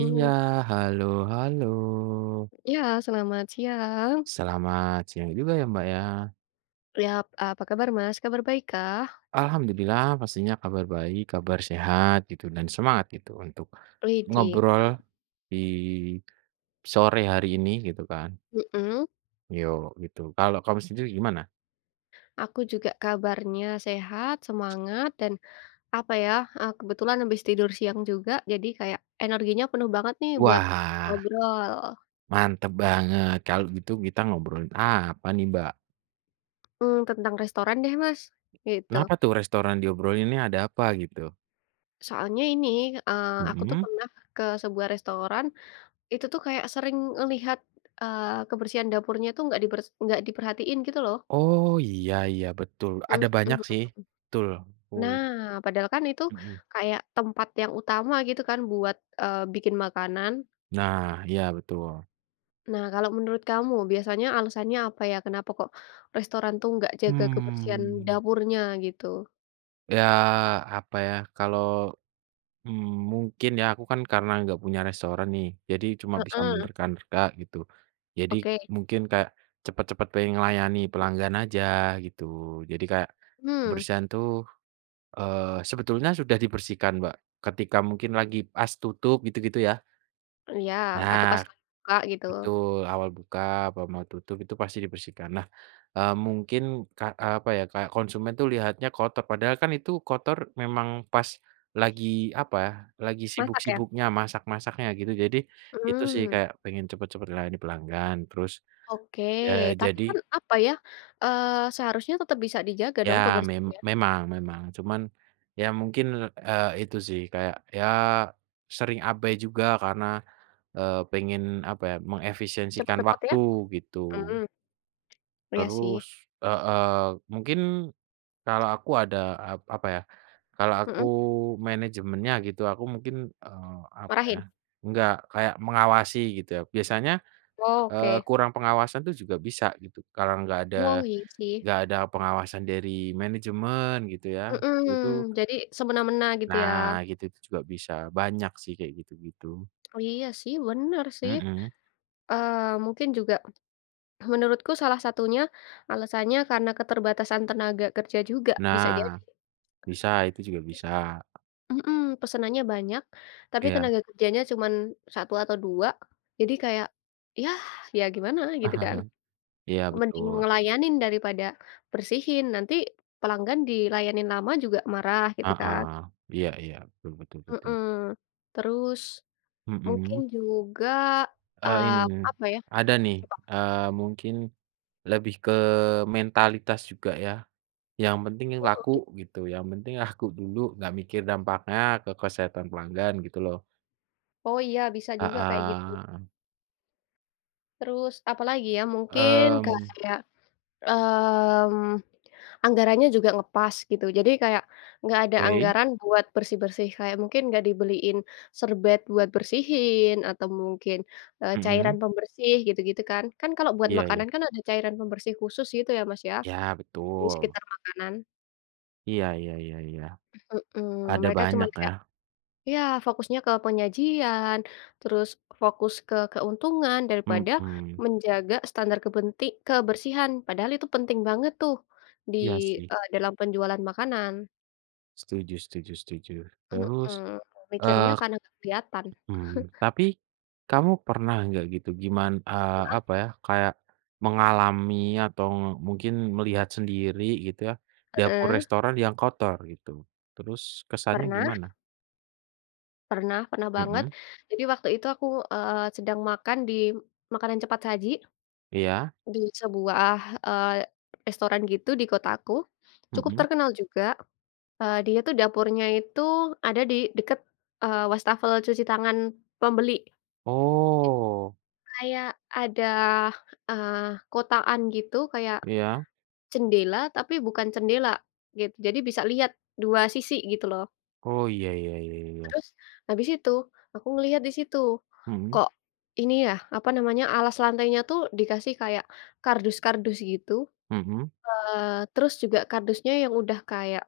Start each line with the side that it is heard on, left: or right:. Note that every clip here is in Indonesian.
right: Iya halo halo.
left: Ya, selamat siang.
right: Selamat siang juga ya Mbak ya.
left: Yap, apa kabar Mas? Kabar baik kah?
right: Alhamdulillah pastinya kabar baik, kabar sehat gitu dan semangat gitu untuk
left: Widih. [unintelligible]
right: ngobrol di sore hari ini gitu kan.
left: Mhm.
right: Yok gitu, kalau kamu sendiri gimana?
left: Aku juga kabarnya sehat, semangat, dan apa ya, a kebetulan habis tidur siang juga. Jadi kaya energinya penuh banget nih buat
right: Wah.
left: ngobrol.
right: Mantap banget, kalau gitu kita ngobrolin apa nih Mbak?
left: Hmm tentang restoran deh Mas gitu.
right: Kenapa tuh restoran diobrolin nih? Ada apa gitu?
left: Soalnya ini, eee, aku tuh
right: Mhm.
left: pernah ke sebuah restoran, itu tuh kaya sering ngelihat, eee, kebersihan dapurnya itu nggak diber nggak diperhatiin gitu loh.
right: Oh iya iya betul
left: Heeh.
right: ada banyak sih. Betul. Oh.
left: Nah padahal kan itu
right: Mhm.
left: kaya tempat yang utama gitu kan buat, eee, bikin makanan.
right: Nah iya betul.
left: Nah kalau menurut Kamu biasanya alasannya apa ya, kenapa kok restoran tuh nggak menjaga kebersihan
right: Mmm.
left: dapurnya gitu?
right: Ya apa ya kalau, mmm, mungkin ya aku kan karena nggak punya restoran nih jadi cuma bisa
left: Heeh.
right: menerka-nerka gitu jadi
left: Oke.
right: mungkin kayak cepat-cepat pengen ngelayani pelanggan aja gitu, jadi kayak
left: Hmm.
right: kebersihan tuh, eee, sebetulnya sudah dibersihkan Mbak, ketika mungkin lagi pas tutup gitu-gitu ya.
left: Iya atau
right: Benar,
left: pas lagi buka gitu.
right: betul awal buka, apa mau tutup itu pasti dibersihkan. Nah, eee, mungkin k apa ya, kayak konsumen tuh lihatnya kotor, padahal kan itu kotor memang pas lagi apa, lagi
left: Masak ya?
right: sibuk-sibuknya, masak-masaknya gitu jadi itu sih,
left: Mmm.
right: kayak pengen cepet-cepet layani pelanggan terus
left: Oke
right: ya
left: tapi
right: jadi
left: kan apa ya, eee, seharusnya tetap bisa dijaga dong
right: Ya mem
left: kebersihan?
right: memang memang cuman ya mungkin, eee, itu sih kayak ya, sering abai juga karena, eee, pengen apa ya, mengefisiensikan
left: Cepet-cepet
right: waktu
left: ya?
right: gitu.
left: Mmm. Iya
right: Terus
left: sih.
right: heeh, mungkin kalau aku ada a apa ya, kalau aku
left: Heeh.
right: manajemennya gitu, aku mungkin, eee, apa ya,
left: Marahin?
right: enggak kayak mengawasi gitu ya, biasanya, eee,
left: Oke.
right: kurang pengawasan tuh juga bisa gitu kalau enggak ada
left: Wow iya sih.
right: enggak ada pengawasan dari manajemen gitu ya,
left: Heeh,
right: itu-itu.
left: jadi semena-mena gitu ya.
right: Nah gitu tuh juga bisa, banyak sih kayak gitu-gitu.
left: Oh iya sih, bener sih.
right: Mhm.
left: Eee, mungkin juga menurutku salah satunya, alasannya karena keterbatasan tenaga kerja juga, bisa jadi.
right: Nah, bisa, itu juga
left: [unintelligible]
right: bisa.
left: Heeh, pesenannya banyak, tapi
right: Iya.
left: tenaga kerjanya cuma 1 atau 2 jadi kaya yah, ya gimana gitu kan?
right: Iya
left: Mending
right: betul.
left: ngelayanin daripada bersihin, nanti pelanggan dilayanin lama juga marah gitu
right: Heeh,
left: kan.
right: iya iya betul betul betul.
left: Heeh, terus mungkin
right: Mhm.
left: juga a
right: Eee, in
left: apa ya?
right: ada nih,
left: [unintelligible]
right: eee, mungkin lebih ke mentalitas juga ya, yang penting
left: Oh
right: laku
left: git
right: gitu, yang penting laku dulu nggak mikir dampaknya ke kesehatan pelanggan gitu loh.
left: Oh iya, bisa
right: Ah
left: juga kaya gitu.
right: hah.
left: Terus apalagi ya? Mungkin
right: Mmm.
left: kayak, mmm, anggarannya juga ngepas gitu. Jadi kayak, nggak ada
right: Oke.
left: anggaran buat bersih-bersih, kayak mungkin nggak dibeliin serbet buat bersihin, atau mungkin, eee,
right: Mhm.
left: cairan pembersih gitu-gitu kan. Kan kalau buat
right: Iya iya.
left: makanan kan ada cairan pembersih khusus gitu ya Mas, ya,
right: Ya
left: di
right: betul.
left: sekitar makanan.
right: Iya iya iya iya,
left: Heeh,
right: ada
left: mereka cuma
right: banyak ya.
left: kayak ya fokusnya ke penyajian, terus fokus ke keuntungan daripada
right: Mhm.
left: menjaga standar kepenti kebersihan, padahal itu penting banget tuh di,
right: Iya sih.
left: eee, dalam penjualan makanan.
right: Setuju setuju setuju, terus,
left: Heeh, mikirnya
right: eee,
left: karena nggak kelihatan.
right: mmm, tapi kamu pernah nggak gitu giman eee,
left: Heeh.
right: apa ya, kayak mengalami atau mungkin melihat sendiri gitu ya, dapur
left: Heeh.
right: restoran yang kotor gitu, terus kesannya
left: Pernah.
right: gimana?
left: Pernah, pernah banget.
right: Mhm.
left: Jadi waktu itu aku, eee, sedang makan di makanan cepat saji
right: Iya.
left: di sebuah, eee, restoran gitu di kotaku cukup
right: Mhm.
left: terkenal juga, eee, dia tuh dapurnya itu ada di dekat, eee, wastafel cuci tangan pembeli. [unintelligible]
right: Oh.
left: Kayak ada, eee, kotakan, gitu kaya
right: Iya.
left: jendela, tapi bukan jendela, gitu. Jadi bisa lihat 2 sisi gitu loh.
right: Oh iya iya iya iya.
left: Terus, habis itu aku melihat di situ,
right: Mhm.
left: kok ini ya apa namanya, alas lantainya tuh dikasih kayak kardus-kardus gitu,
right: Mhm.
left: eee, terus juga kardusnya yang udah kayak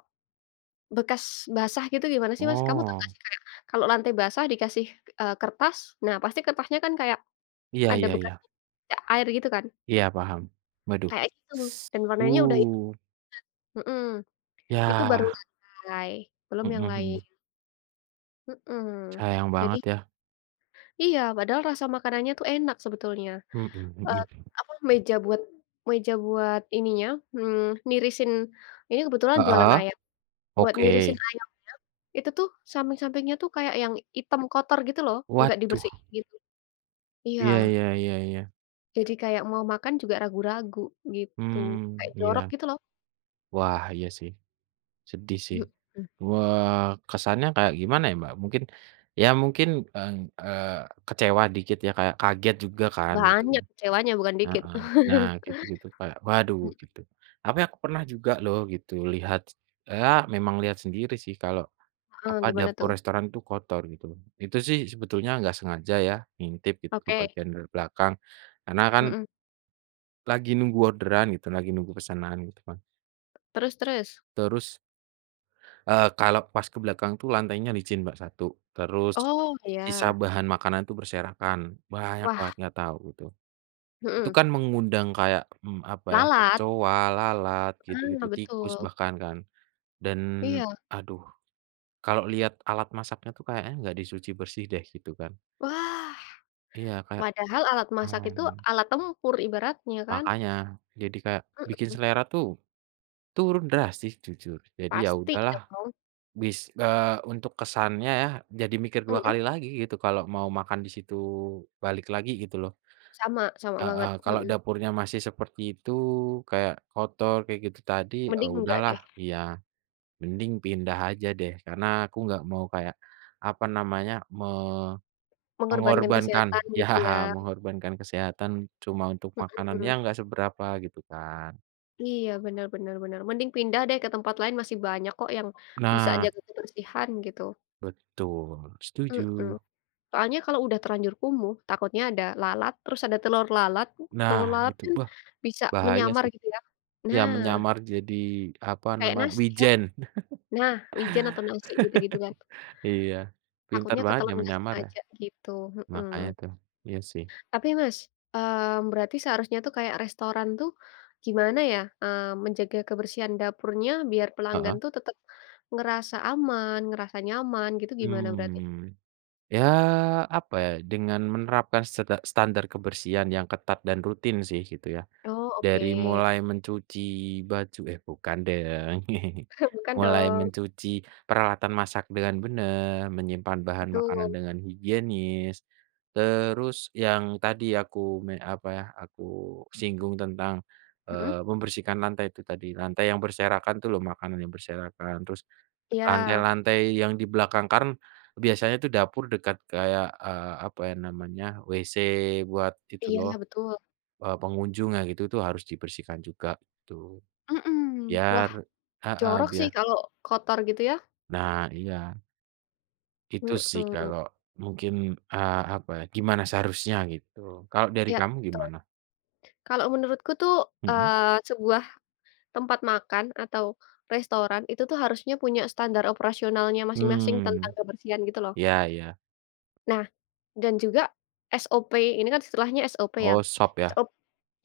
left: bekas basah gitu gimana sih Mas? Kamu tau nggak
right: Oh.
left: sih kayak kalau lantai basah dikasih, eee, kertas, nah pasti kertasnya kan kayak
right: Iya
left: ada
right: iya
left: bekas
right: iya.
left: bercak air gitu kan?
right: Iya paham waduh
left: Kayak gitu dan
right: s
left: warnanya udah yang
right: uh.
left: [unintelligible] heeh. Itu baru
right: Yah.
left: lantai, belum
right: Mhm
left: yang lain.
right: mhm.
left: Heeh
right: Sayang
left: jadi
right: banget ya.
left: Iya, padahal rasa makanannya tuh enak sebetulnya,
right: Mhm,
left: eee,
right: begitu.
left: apa meja buat meja buat ininya, mmm nirisin ini kebetulan jualan
right: Heeh
left: ayam. Buat nirisin
right: oke.
left: ayamnya itu tuh samping-sampingnya tuh kayak yang hitam kotor gitu loh, nggak
right: Waduh
left: dibersihin. Iya.
right: Iya iya iya iya.
left: Jadi kayak mau makan juga ragu-ragu gitu,
right: Mmm
left: kayak jorok
right: iya.
left: gitu loh.
right: Wah iya sih, sedih sih,
left: Heeh.
right: wah kesannya kayak gimana ya Mbak? Mungkin ya mungkin eng eee, kecewa dikit ya kayak kaget juga kan gitu.
left: Banyak kecewanya bukan dikit.
right: Heeh, nah gitu-gitu kayak, "waduh"
left: Mmm.
right: gitu apa ya, aku pernah juga loh gitu lihat s ea memang lihat sendiri sih kalau
left: Heeh
right: apa,
left: gimana
right: dapur
left: tuh?
right: restoran tuh kotor gitu, itu sih sebetulnya enggak sengaja ya, ngintip gitu ke
left: Oke.
right: bagian dari belakang, karena kan
left: Mhm.
right: lagi nunggu orderan gitu, lagi nunggu pesanan gitu kan.
left: Terus terus?
right: Terus eee, kalau pas ke belakang tuh lantainya licin Mbak satu, terus
left: Oh
right: sisa
left: iya.
right: bahan makanan tuh berserakan, banyak
left: Wah.
right: banget nggak tau itu, itu
left: Heeh.
right: kan mengundang kayak, mmm, apa ya,
left: Lalat?
right: kecoa, lalat,
left: Ah
right: gitu-gitu, tikus
left: betul.
right: bahkan kan, dan
left: Iya.
right: aduh kalau lihat alat masaknya itu kayaknya enggak di cuci bersih deh gitu kan.
left: Wah,
right: Iya kayak
left: padahal alat masak itu
right: mmm.
left: alat tempur ibaratnya, kan?
right: Makanya jadi kayak bikin
left: Mhm.
right: selera tuh turun drastis jujur, jadi ya
left: Pasti
right: udahlah
left: dong!
right: bis eee, untuk kesannya ya jadi mikir dua
left: Mhm.
right: kali lagi gitu kalau mau makan di situ, balik lagi gitu loh.
left: Sama-sama
right: Heeh,
left: banget,
right: kalau
left: heeh.
right: dapurnya masih seperti itu, kayak kotor kayak gitu tadi, eee,
left: Mending enggak
right: udahlah
left: deh.
right: iya mending pindah aja deh, karena aku nggak mau kayak apa namanya,
left: Mengorbankan
right: me-mengorbankan
left: kesehatan
right: ya
left: gitu ya.
right: mengorbankan kesehatan cuma untuk makanan
left: Heeh.
right: yang nggak seberapa gitu kan.
left: Iya, bener bener bener, mending pindah deh ke tempat lain, masih banyak kok yang bisa
right: Nah.
left: jaga kebersihan gitu.
right: Betul,
left: Heeh,
right: setuju.
left: soalnya kalau sudah terlanjur kumuh takutnya ada lalat, terus ada telur lalat,
right: Nah
left: telur lalat
right: itu
left: kan
right: beh.
left: bisa
right: Bahaya
left: menyamar
right: sih.
left: gitu ya
right: Iya
left: nah.
right: menyamar jadi apa
left: Kaya
right: namanya,
left: nasi ya.
right: wijen.
left: Nah wijen atau nasi gitu-gitu kan.
right: Iya, pintar
left: Takutnya
right: banget
left: ketelen nggak
right: nyamar-nyamar ya.
left: sengaja gitu,
right: Makanya
left: heeh.
right: itu. Iya sih.
left: Tapi Mas, mmm, berarti seharusnya tuh kaya restoran tuh, gimana ya, mmm, menjaga kebersihan dapurnya biar pelanggan
right: Heeh.
left: tuh tetap ngerasa aman, ngerasa nyaman, gitu gimana berarti?
right: Mmm, ya apa ya, dengan menerapkan seda standar kebersihan yang ketat dan rutin sih gitu ya,
left: Oh
right: dari
left: oke.
right: mulai mencuci baju eh bukan deh ya.
left: Bukan
right: Mulai
left: dong.
right: mencuci peralatan masak dengan benar, menyimpan bahan makanan
left: Betul.
right: dengan higienis, terus yang tadi aku me apa ya, aku singgung tentang,
left: Mhm.
right: eee, membersihkan lantai itu tadi, lantai yang berserakan itu loh makanan yang berserakan, terus
left: Iya.
right: lantai-lantai yang di belakangkan kan biasanya itu dapur dekat kayak, eee, apa ya namanya, WC buat itu
left: Iya,
right: loh,
left: betul.
right: eee, pengunjungnya, gitu tuh harus dibersihkan juga itu,
left: Mmm,
right: biar
left: wah,
right: heeh
left: jorok sih
right: biar
left: kalau kotor gitu ya.
right: Nah iya. Itu sih
left: Heeh.
right: kalau mungkin, eee, apa ya, gimana seharusnya gitu, kalau dari
left: Iya
right: kamu
left: betul.
right: gimana?
left: Kalau menurutku tuh,
right: Mhm.
left: eee, sebuah tempat makan atau restoran itu tuh harusnya punya standar operasionalnya masing-masing tentang
right: Hmm.
left: kebersihan gitu loh.
right: Iya iya.
left: Nah dan juga SOP ini kan istilahnya SOP ya.
right: Oh SOP ya?
left: SO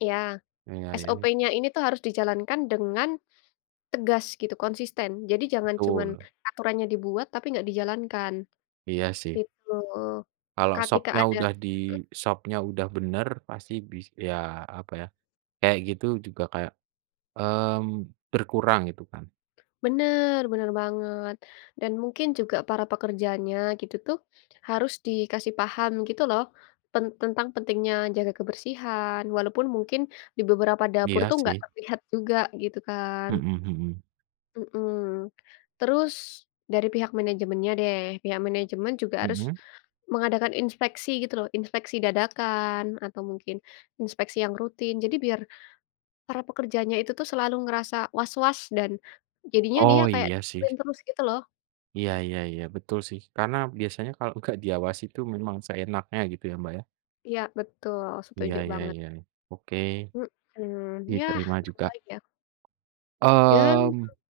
left: ya,
right: Iya iya nih.
left: SOP-nya ini tuh harus dijalankan dengan tegas gitu, konsisten. Jadi jangan cuma
right: Betul.
left: aturannya dibuat tapi nggak dijalankan
right: Iya sih.
left: gitu.
right: Kalo
left: Ketika
right: SOP-nya
left: ada
right: udah di
left: heeh.
right: SOP-nya udah bener pasti bis ya apa ya, kayak gitu juga kayak, mmm, berkurang gitu kan.
left: Benar, benar banget, dan mungkin juga para pekerjanya gitu tuh harus dikasih paham gitu loh, pen tentang pentingnya jaga kebersihan walaupun mungkin di beberapa dapur
right: Iya
left: tuh nggak
right: sih.
left: terlihat juga gitu kan.
right: Mhm mhm.
left: Heeh, terus dari pihak manajemennya deh, pihak manajemen juga harus
right: Mhm.
left: mengadakan inspeksi gitu loh, inspeksi dadakan, atau mungkin inspeksi yang rutin jadi biar para pekerjanya itu tuh selalu ngerasa was-was dan jadinya dia
right: Oh
left: kayak
right: iya
left: disiplin
right: sih.
left: terus gitu loh.
right: Iya iya iya betul sih, karena biasanya kalau gak diawasi itu memang seenaknya gitu ya Mbak ya?
left: Iya, betul.
right: Iya
left: Setuju
right: iya
left: banget.
right: iya, oke
left: Heeh, yah
right: diterima
left: apa
right: juga.
left: lagi ya. Ya. [unintelligible]
right: Mmm,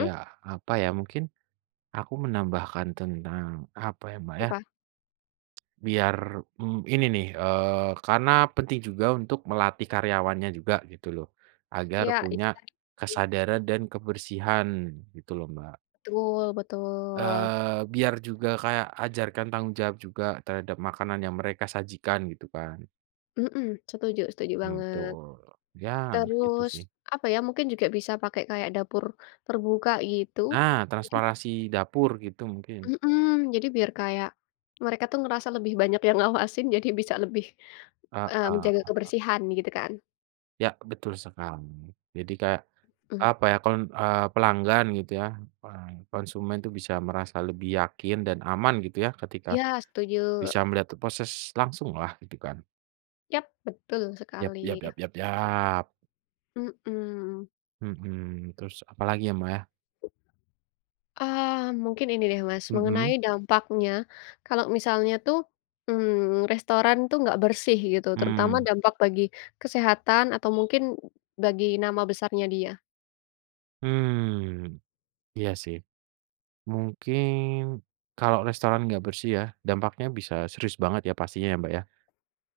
right: ya apa ya, mungkin aku menambahkan tentang apa ya Mbak ya?
left: Apa?
right: Biar, mmm, ini nih eee karena penting juga untuk melatih karyawannya juga gitu loh, agar
left: Iya,
right: punya
left: itu tadi.
right: kesadaran dan kebersihan gitu loh Mbak.
left: Betul betul.
right: Eee, biar juga kaya ajarkan tanggung jawab juga terhadap makanan yang mereka sajikan gitu kan.
left: Heeh, setuju setuju
right: Hmm
left: banget.
right: tul, ya nah itu
left: Terus
right: sih.
left: apa ya, mungkin juga bisa pakai kayak dapur terbuka gitu.
right: Nah,
left: [unintelligible]
right: transparansi dapur gitu mungkin.
left: Mhm, jadi biar kaya mereka tuh ngerasa lebih banyak yang ngawasin jadi bisa lebih, mmm, menjaga
right: Heeh.
left: kebersihan gitu kan.
right: Ya betul sekali, jadi kayak
left: Mhm.
right: apa ya, kan, eee, pelanggan gitu ya, eee, konsumen itu bisa merasa lebih yakin dan aman gitu ya ketika
left: Iya setuju.
right: bisa melihat t proses langsunglah gitu kan.
left: Yap betul
right: Yap
left: sekali.
right: yap yap yap yap.
left: Heeh.
right: Mhm terus apa lagi ya Mbak ya?
left: Ah mungkin ini deh Mas, mengenai
right: Mhm.
left: dampaknya kalau misalnya tuh, mmm, restoran itu nggak bersih gitu, terutama
right: Mmm.
left: dampak bagi kesehatan atau mungkin bagi nama besarnya dia.
right: Mmm iya sih. Mungkin kalau restoran gak bersih ya, dampaknya bisa serius banget ya pastinya ya Mbak ya.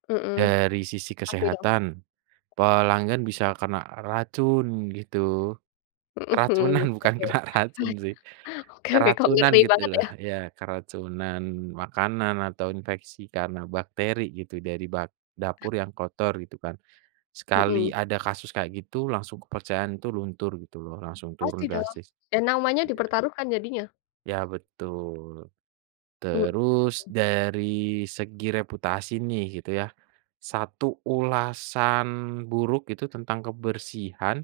left: Heeh
right: Dari sisi
left: pasti dong.
right: kesehatan, pelanggan bisa kena racun gitu.
left: Heeh,
right: Keracunan
left: mhm.
right: bukan
left: Oke.
right: kena racun sih,
left: Oke oke kok
right: keracunan
left: ngeri
right: gitu
left: banget
right: loh,
left: ya?
right: ya keracunan makanan atau infeksi karena bakteri gitu, dari bag dapur yang kotor gitu kan. Sekali
left: Mhm.
right: ada kasus kayak gitu, langsung kepercayaan tuh luntur gitu loh, langsung
left: Pasti
right: turun
left: dong.
right: drastis.
left: Ya namanya
right: Ya.
left: dipertaruhkan jadinya.
right: Ya betul.
left: Mhm.
right: Terus dari segi reputasi nih gitu ya, 1 ulasan buruk itu tentang kebersihan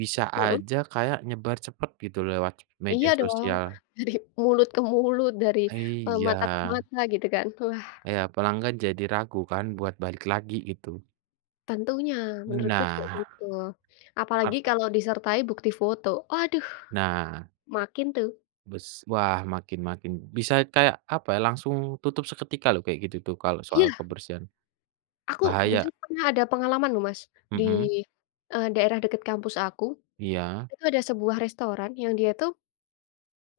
right: bisa
left: Heeh.
right: aja kayak nyebar cepet gitu lewat media
left: Iya dong!
right: sosial.
left: Dari mulut ke mulut, dari,
right: Eee,
left: eee, mata ke
right: iya.
left: mata gitu kan, wah.
right: Iya pelanggan jadi ragu kan buat balik lagi gitu.
left: Tentunya menurutku juga
right: Nah.
left: gitu, apalagi
right: [unintelligible]
left: kalau disertai bukti foto, aduh
right: Nah.
left: makin tuh.
right: Bes wah makin makin, bisa kayak apa ya langsung tutup seketika loh kalau kayak gitu tuh kalau soal
left: Iya.
right: kebersihan.
left: Aku
right: Bahaya.
left: jujur pernah ada pengalaman loh Mas di,
right: Mhm.
left: eee, daerah dekat kampus aku
right: Iya.
left: itu ada sebuah restoran yang dia tuh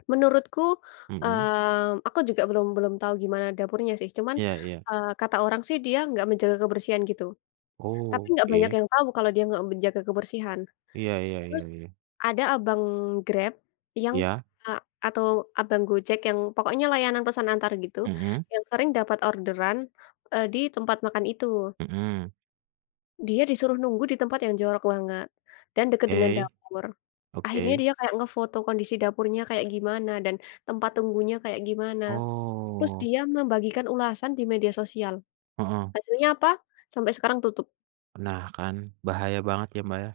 left: menurutku,
right: Mhm.
left: mmm, aku juga belum belum tahu gimana dapurnya sih, cuman,
right: Iya iya.
left: eee, kata orang sih dia nggak menjaga kebersihan gitu, tapi
right: Oh
left: nggak banyak
right: oke.
left: yang tahu kalau dia nggak menjaga kebersihan.
right: Iya iya iya
left: Terus
right: iya.
left: ada abang Grab yang,
right: Iya.
left: eee, atau abang Gojek yang pokoknya layanan pesan antar gitu,
right: Mhm.
left: yang sering dapat orderan, eee, di tempat makan itu.
right: Mhm.
left: Dia disuruh nunggu di tempat yang jorok banget, dan dekat dengan
right: Oke.
left: dapur, akhirnya
right: Oke.
left: dia kayak ngefoto kondisi dapurnya kayak gimana, dan tempat tunggunya kayak gimana, terus
right: Oh.
left: dia membagikan ulasan di media sosial,
right: Heeh.
left: hasilnya apa? Sampai sekarang tutup.
right: Nah kan bahaya banget ya Mbak ya.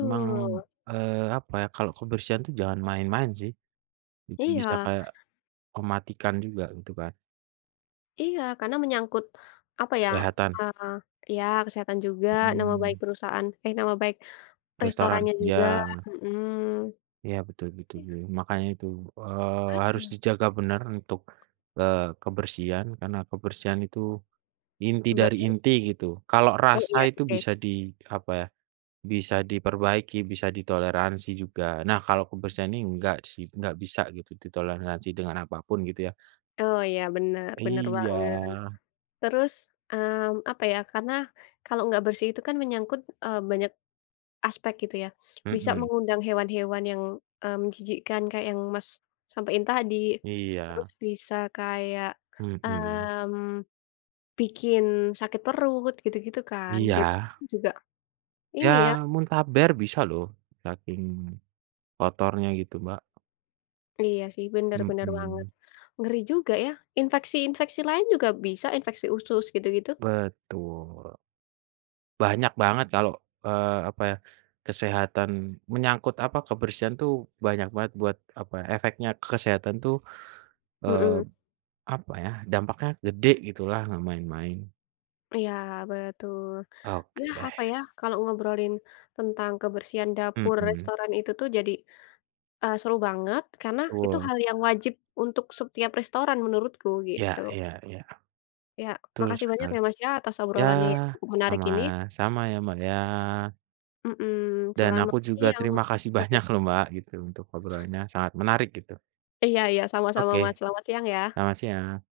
right: Emang, eee, apa ya, kalau kebersihan itu jangan main-main sih, itu bisa
left: Iya.
right: kayak mematikan juga gitu kan.
left: Iya karena menyangkut apa ya,
right: Kesehatan.
left: eee, ya kesehatan juga, nama baik
right: Mhm.
left: perusahaan eh nama baik
right: Restoran
left: restorannya juga,
right: ya.
left: heeh.
right: Ya betul betul
left: Iya.
right: betul, makanya itu, eee, harus
left: Heeh.
right: dijaga benar untuk, eee, kebersihan karena kebersihan itu inti dari
left: Sebagian
right: inti gitu, kalau
left: Oh
right: rasa
left: iya
right: itu
left: oke.
right: bisa di apa ya, bisa diperbaiki bisa ditoleransi juga, nah kalau kebersihan ini enggak sih, enggak bisa gitu ditoleransi dengan apa pun gitu ya.
left: Oh iya benar, benar
right: Iya.
left: banget. Terus, mmm, apa ya, karena kalau nggak bersih itu kan menyangkut, eee, banyak aspek gitu ya, bisa
right: Mhm.
left: mengundang hewan-hewan yang, mmm, menjijikkan kayak yang Mas sampaiin tadi, terus
right: Iya.
left: bisa kayak,
right: Mhm.
left: mmm, bikin sakit perut, gitu-gitu kan. Jadi
right: Iya.
left: orang juga, ini ya
right: Ya muntaber bisa loh saking kotornya gitu Mbak.
left: Iya sih benar, benar banget.
right: Mhm.
left: Ngeri juga ya. Infeksi-infeksi lain juga bisa, infeksi usus gitu-gitu.
right: Betul. Banyak banget kalo, eee, apa ya, kesehatan, menyangkut apa, kebersihan tuh banyak banget buat apa, efeknya ke kesehatan tuh,
left: Heeh.
right: eee, apa ya, dampaknya gede gitu lah, nggak main-main.
left: Iya betul,
right: Oke
left: yah
right: deh.
left: apa ya, kalau ngobrolin tentang kebersihan dapur
right: Mhm.
left: restoran itu tuh jadi, eee, seru banget karena itu
right: Tul.
left: hal yang wajib untuk setiap restoran menurutku
right: Ya
left: gitu.
right: ya ya.
left: Ya
right: Betul
left: makasih banyak
right: sekali,
left: ya Mas ya atas
right: ya
left: obrolan yang menarik ini.
right: sama-sama ya, Mbak ya.
left: Mmm,
right: Dan
left: selamat
right: aku juga
left: siang.
right: terima kasih
left: Oke.
right: banyak loh Mbak gitu untuk obrolannya sangat menarik gitu.
left: Iya iya sama-sama Mas,
right: Oke.
left: selamat siang ya.
right: Selamat siang.